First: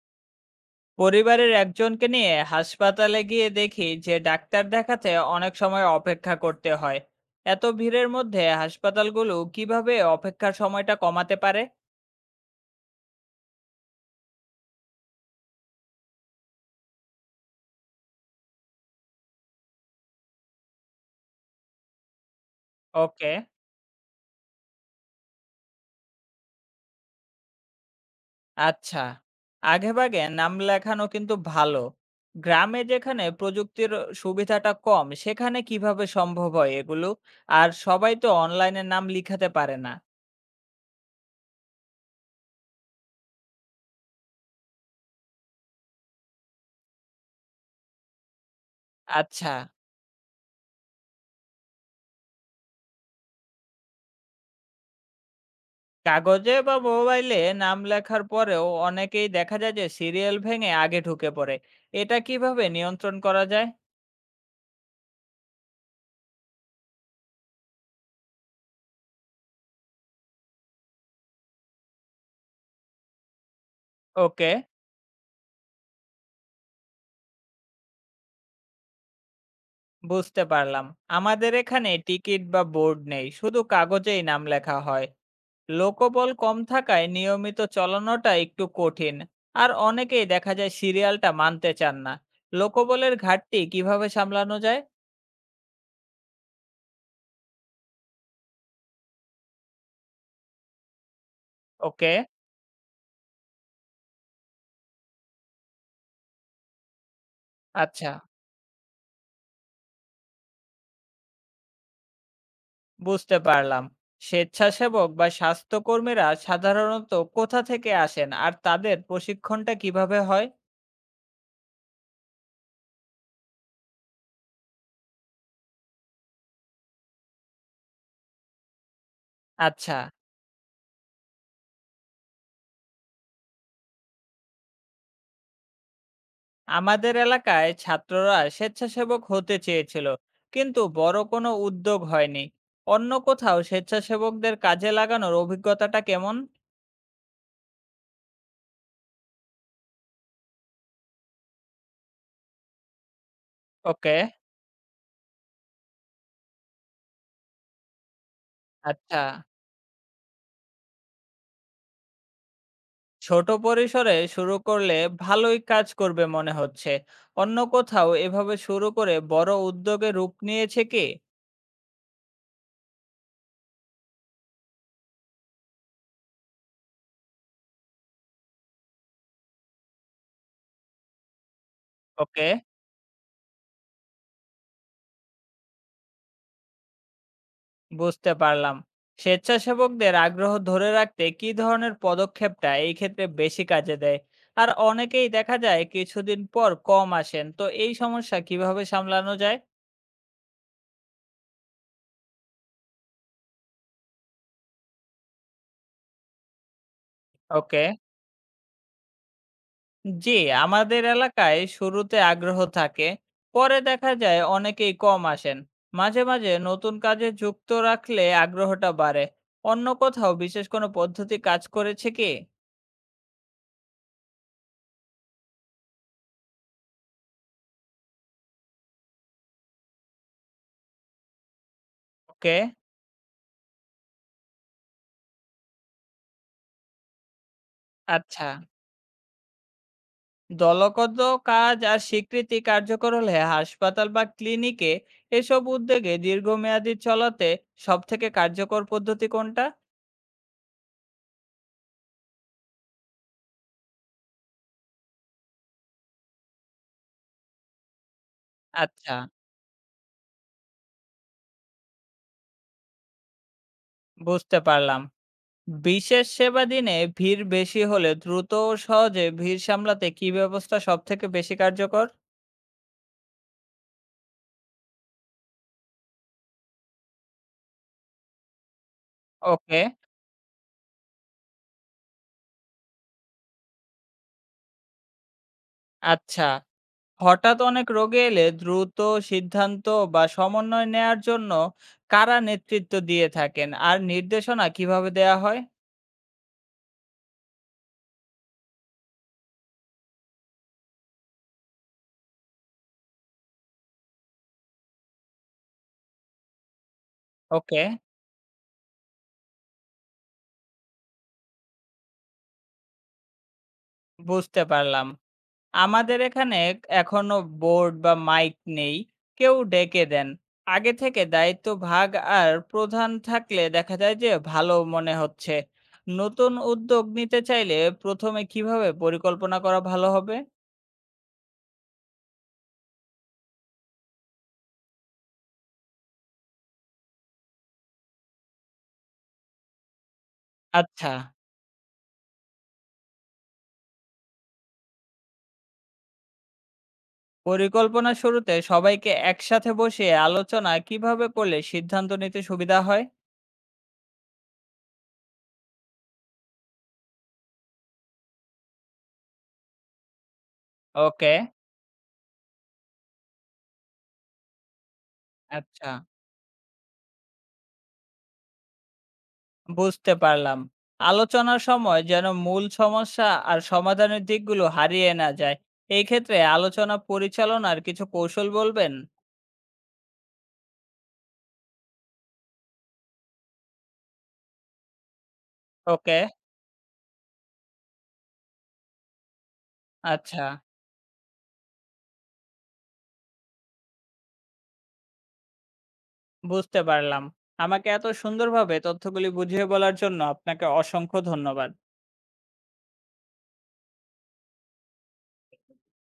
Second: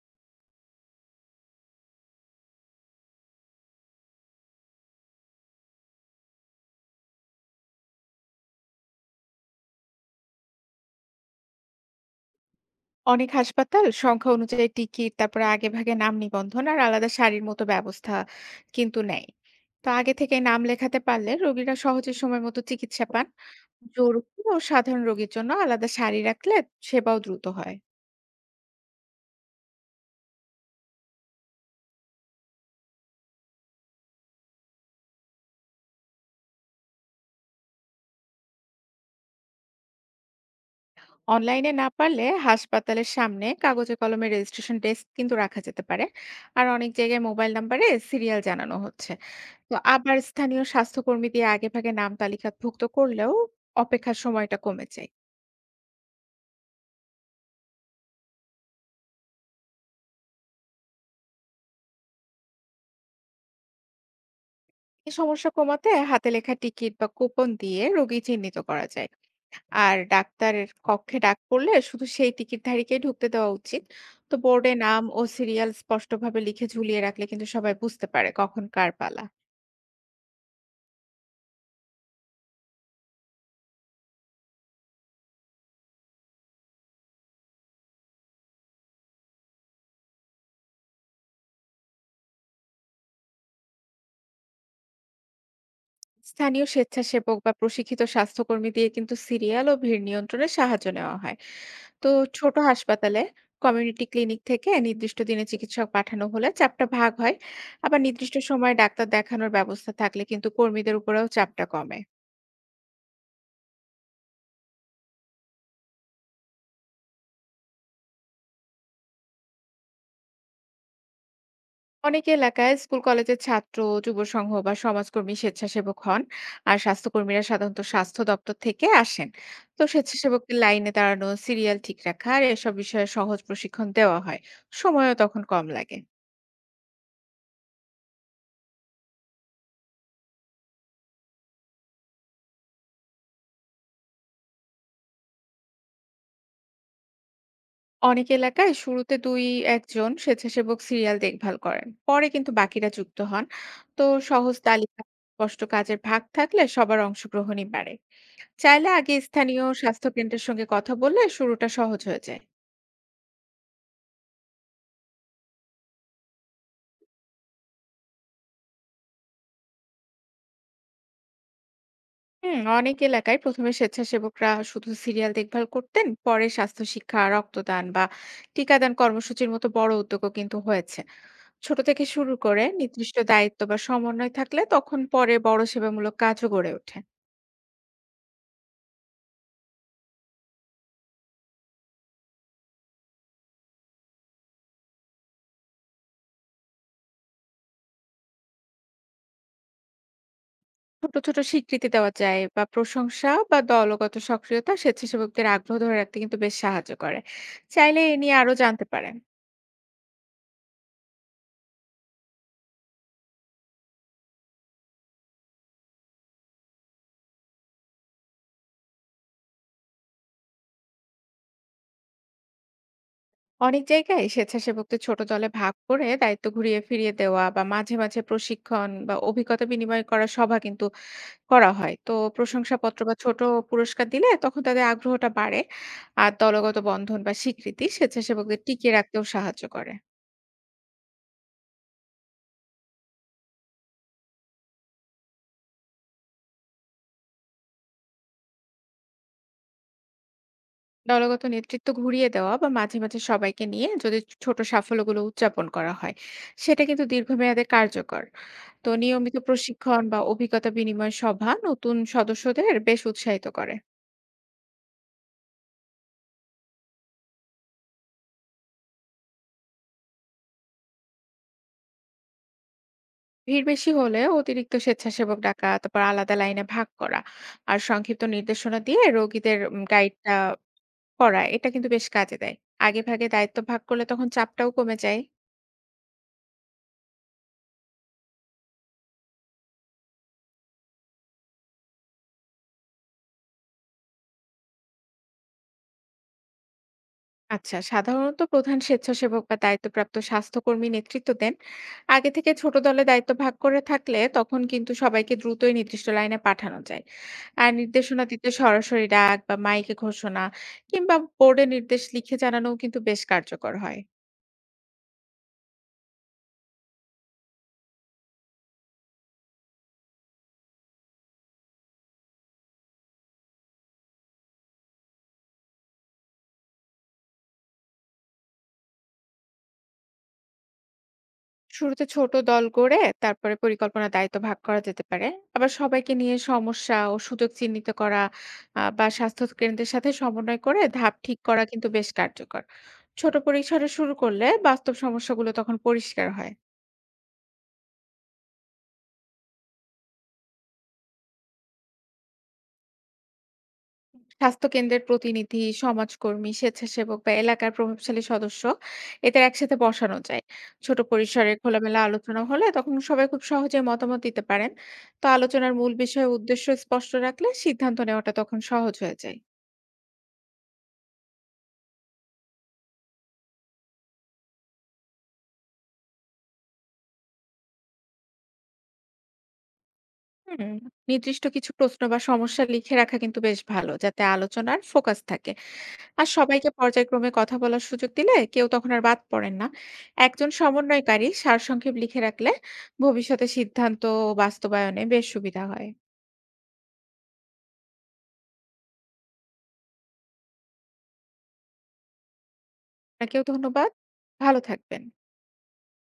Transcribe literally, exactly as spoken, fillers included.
পরিবারের একজনকে নিয়ে হাসপাতালে গিয়ে দেখি যে ডাক্তার দেখাতে অনেক সময় অপেক্ষা করতে হয়। এত ভিড়ের মধ্যে হাসপাতালগুলো কিভাবে অপেক্ষার সময়টা কমাতে পারে? অনেক হাসপাতাল সংখ্যা অনুযায়ী টিকিট তারপরে আগে ভাগে নাম নিবন্ধন আর আলাদা সারির মতো ব্যবস্থা কিন্তু নেয়। তো আগে থেকে নাম লেখাতে পারলে রোগীরা সহজে সময় মতো চিকিৎসা পান। ওকে। জরুরি ও সাধারণ রোগীর জন্য আলাদা সারি রাখলে সেবাও দ্রুত হয়। আচ্ছা, আগেভাগে নাম লেখানো কিন্তু ভালো। গ্রামে যেখানে প্রযুক্তির সুবিধাটা কম সেখানে কিভাবে সম্ভব হয় এগুলো? আর সবাই তো অনলাইনে নাম লিখাতে পারে না। অনলাইনে না পারলে হাসপাতালের সামনে কাগজে কলমে রেজিস্ট্রেশন ডেস্ক কিন্তু রাখা যেতে পারে। আর অনেক জায়গায় মোবাইল নাম্বারে সিরিয়াল জানানো হচ্ছে। আচ্ছা। তো আবার স্থানীয় স্বাস্থ্যকর্মী দিয়ে আগে ভাগে নাম তালিকাভুক্ত করলেও অপেক্ষার সময়টা কমেছে। কাগজে বা মোবাইলে নাম লেখার পরেও অনেকেই দেখা যায় যে সিরিয়াল ভেঙে আগে ঢুকে পড়ে। এটা কিভাবে নিয়ন্ত্রণ করা যায়? এই সমস্যা কমাতে হাতে লেখা টিকিট বা কুপন দিয়ে রোগী চিহ্নিত করা যায়। আর ডাক্তারের কক্ষে ডাক পড়লে শুধু সেই টিকিটধারীকেই ঢুকতে দেওয়া উচিত। তো ওকে। বোর্ডে নাম ও সিরিয়াল স্পষ্টভাবে লিখে ঝুলিয়ে রাখলে কিন্তু সবাই বুঝতে পারে কখন কার পালা। বুঝতে পারলাম। আমাদের এখানে টিকিট বা বোর্ড নেই, শুধু কাগজেই নাম লেখা হয়। লোকবল কম থাকায় নিয়মিত চলানোটা একটু কঠিন। আর অনেকেই দেখা যায় সিরিয়ালটা মানতে চান না। লোকবলের ঘাটতি কিভাবে সামলানো যায়? স্থানীয় স্বেচ্ছাসেবক বা প্রশিক্ষিত স্বাস্থ্যকর্মী দিয়ে কিন্তু সিরিয়াল ও ভিড় নিয়ন্ত্রণে সাহায্য নেওয়া হয়। তো ওকে। ছোট হাসপাতালে কমিউনিটি ক্লিনিক থেকে নির্দিষ্ট দিনে চিকিৎসক পাঠানো হলে চাপটা ভাগ হয়। আবার আচ্ছা। নির্দিষ্ট সময়ে ডাক্তার দেখানোর ব্যবস্থা থাকলে কিন্তু কর্মীদের উপরেও চাপটা কমে। বুঝতে পারলাম। স্বেচ্ছাসেবক বা স্বাস্থ্যকর্মীরা সাধারণত কোথা থেকে আসেন আর তাদের প্রশিক্ষণটা কিভাবে হয়? অনেক এলাকায় স্কুল কলেজের ছাত্র যুব সংঘ বা সমাজকর্মী স্বেচ্ছাসেবক হন। আর স্বাস্থ্যকর্মীরা সাধারণত স্বাস্থ্য দপ্তর থেকে আসেন। তো আচ্ছা। স্বেচ্ছাসেবকের লাইনে দাঁড়ানো সিরিয়াল ঠিক রাখা আর এসব বিষয়ে সহজ প্রশিক্ষণ দেওয়া হয়। সময়ও তখন কম লাগে। আমাদের এলাকায় ছাত্ররা স্বেচ্ছাসেবক হতে চেয়েছিল, কিন্তু বড় কোনো উদ্যোগ হয়নি। অন্য কোথাও স্বেচ্ছাসেবকদের কাজে লাগানোর অভিজ্ঞতাটা কেমন? অনেক এলাকায় শুরুতে দুই একজন স্বেচ্ছাসেবক সিরিয়াল দেখভাল করেন পরে কিন্তু বাকিরা যুক্ত হন। তো ওকে। সহজ তালিকা স্পষ্ট কাজের ভাগ থাকলে সবার অংশগ্রহণই বাড়ে। চাইলে আগে আচ্ছা, স্থানীয় স্বাস্থ্যকেন্দ্রের সঙ্গে কথা বললে শুরুটা সহজ হয়ে যায়। ছোট পরিসরে শুরু করলে ভালোই কাজ করবে মনে হচ্ছে। অন্য কোথাও এভাবে শুরু করে বড় উদ্যোগে রূপ নিয়েছে কি? হুম, অনেক এলাকায় প্রথমে স্বেচ্ছাসেবকরা শুধু সিরিয়াল দেখভাল করতেন পরে স্বাস্থ্য শিক্ষা রক্তদান বা টিকাদান কর্মসূচির মতো বড় উদ্যোগও কিন্তু হয়েছে। ছোট থেকে শুরু ওকে। করে নির্দিষ্ট দায়িত্ব বা সমন্বয় থাকলে তখন পরে বড় সেবামূলক কাজও গড়ে ওঠে। বুঝতে পারলাম। স্বেচ্ছাসেবকদের আগ্রহ ধরে রাখতে কি ধরনের পদক্ষেপটা এই ক্ষেত্রে বেশি কাজে দেয়? আর অনেকেই দেখা যায় কিছুদিন পর কম আসেন, তো এই সমস্যা কিভাবে সামলানো যায়? ছোট ছোট স্বীকৃতি দেওয়া যায় বা প্রশংসা বা দলগত সক্রিয়তা স্বেচ্ছাসেবকদের আগ্রহ ধরে রাখতে কিন্তু বেশ সাহায্য করে। ওকে। চাইলে এ নিয়ে আরো জানতে পারেন। জি। আমাদের এলাকায় শুরুতে আগ্রহ থাকে, পরে দেখা যায় অনেকেই কম আসেন। মাঝে মাঝে নতুন কাজে যুক্ত রাখলে আগ্রহটা বাড়ে। অন্য কোথাও বিশেষ কোনো পদ্ধতি কাজ করেছে কি? অনেক জায়গায় স্বেচ্ছাসেবকদের ছোট দলে ভাগ করে দায়িত্ব ঘুরিয়ে ফিরিয়ে দেওয়া বা মাঝে মাঝে প্রশিক্ষণ বা অভিজ্ঞতা বিনিময় করা সভা কিন্তু করা হয়। তো ওকে। প্রশংসাপত্র বা ছোট পুরস্কার দিলে তখন তাদের আগ্রহটা বাড়ে। আর দলগত বন্ধন বা স্বীকৃতি আচ্ছা, স্বেচ্ছাসেবকদের টিকিয়ে রাখতেও সাহায্য করে। দলগত কাজ আর স্বীকৃতি কার্যকর হলে হাসপাতাল বা ক্লিনিকে এসব উদ্যোগে দীর্ঘমেয়াদী চলাতে সবথেকে কার্যকর পদ্ধতি কোনটা? দলগত নেতৃত্ব ঘুরিয়ে দেওয়া বা মাঝে মাঝে সবাইকে নিয়ে যদি ছোট সাফল্যগুলো উদযাপন করা হয় সেটা কিন্তু দীর্ঘমেয়াদে কার্যকর। তো আচ্ছা। নিয়মিত প্রশিক্ষণ বা অভিজ্ঞতা বিনিময় সভা নতুন সদস্যদের বেশ উৎসাহিত করে। বুঝতে পারলাম। বিশেষ সেবা দিনে ভিড় বেশি হলে দ্রুত ও সহজে ভিড় সামলাতে কি ব্যবস্থা সব থেকে বেশি কার্যকর? ভিড় বেশি হলে অতিরিক্ত স্বেচ্ছাসেবক ডাকা তারপর আলাদা লাইনে ভাগ করা আর সংক্ষিপ্ত নির্দেশনা দিয়ে রোগীদের ওকে। উম, গাইডটা করা এটা কিন্তু বেশ কাজে দেয়। আগে ভাগে দায়িত্ব ভাগ করলে তখন চাপটাও কমে যায়। আচ্ছা, হঠাৎ অনেক রোগী এলে দ্রুত সিদ্ধান্ত বা সমন্বয় নেয়ার জন্য কারা নেতৃত্ব দিয়ে থাকেন আর নির্দেশনা কিভাবে দেয়া হয়? আচ্ছা সাধারণত প্রধান স্বেচ্ছাসেবক বা দায়িত্বপ্রাপ্ত স্বাস্থ্যকর্মী নেতৃত্ব দেন। আগে থেকে ছোট দলে দায়িত্ব ভাগ করে থাকলে তখন কিন্তু সবাইকে দ্রুতই নির্দিষ্ট লাইনে পাঠানো যায়। আর ওকে। নির্দেশনা দিতে সরাসরি ডাক বা মাইকে ঘোষণা কিংবা বোর্ডে নির্দেশ লিখে জানানোও কিন্তু বেশ কার্যকর হয়। বুঝতে পারলাম। আমাদের এখানে এখনো বোর্ড বা মাইক নেই। কেউ ডেকে দেন। আগে থেকে দায়িত্ব ভাগ আর প্রধান থাকলে দেখা যায় যে ভালো মনে হচ্ছে। নতুন উদ্যোগ নিতে চাইলে প্রথমে কিভাবে পরিকল্পনা করা ভালো হবে? শুরুতে ছোট দল গড়ে তারপরে পরিকল্পনার দায়িত্ব ভাগ করা যেতে পারে। আবার সবাইকে নিয়ে সমস্যা ও সুযোগ চিহ্নিত করা আহ, বা স্বাস্থ্য কেন্দ্রের সাথে সমন্বয় করে আচ্ছা। ধাপ ঠিক করা কিন্তু বেশ কার্যকর। ছোট পরিসরে শুরু করলে বাস্তব সমস্যাগুলো তখন পরিষ্কার হয়। পরিকল্পনা শুরুতে সবাইকে একসাথে বসিয়ে আলোচনা কিভাবে করলে সিদ্ধান্ত নিতে সুবিধা হয়? স্বাস্থ্যকেন্দ্রের প্রতিনিধি, সমাজকর্মী, স্বেচ্ছাসেবক বা এলাকার প্রভাবশালী সদস্য এদের একসাথে বসানো যায়। ছোট ওকে। পরিসরে খোলামেলা আলোচনা হলে তখন সবাই খুব সহজে মতামত দিতে পারেন। তো আলোচনার আচ্ছা। মূল বিষয় উদ্দেশ্য স্পষ্ট রাখলে সিদ্ধান্ত নেওয়াটা তখন সহজ হয়ে যায়। বুঝতে পারলাম। আলোচনার সময় যেন মূল সমস্যা আর সমাধানের দিকগুলো হারিয়ে না যায়। এই ক্ষেত্রে আলোচনা পরিচালনার কিছু কৌশল বলবেন? হুম, নির্দিষ্ট কিছু প্রশ্ন বা সমস্যা লিখে রাখা কিন্তু বেশ ভালো, যাতে আলোচনার ফোকাস থাকে। ওকে। আর সবাইকে পর্যায়ক্রমে কথা বলার সুযোগ দিলে কেউ তখন আর বাদ পড়েন না। আচ্ছা। একজন সমন্বয়কারী সারসংক্ষেপ লিখে রাখলে ভবিষ্যতে সিদ্ধান্ত বাস্তবায়নে বেশ সুবিধা হয়। বুঝতে পারলাম। আমাকে এত সুন্দরভাবে তথ্যগুলি বুঝিয়ে বলার জন্য আপনাকে অসংখ্য ধন্যবাদ। আপনাকেও ধন্যবাদ। ভালো থাকবেন।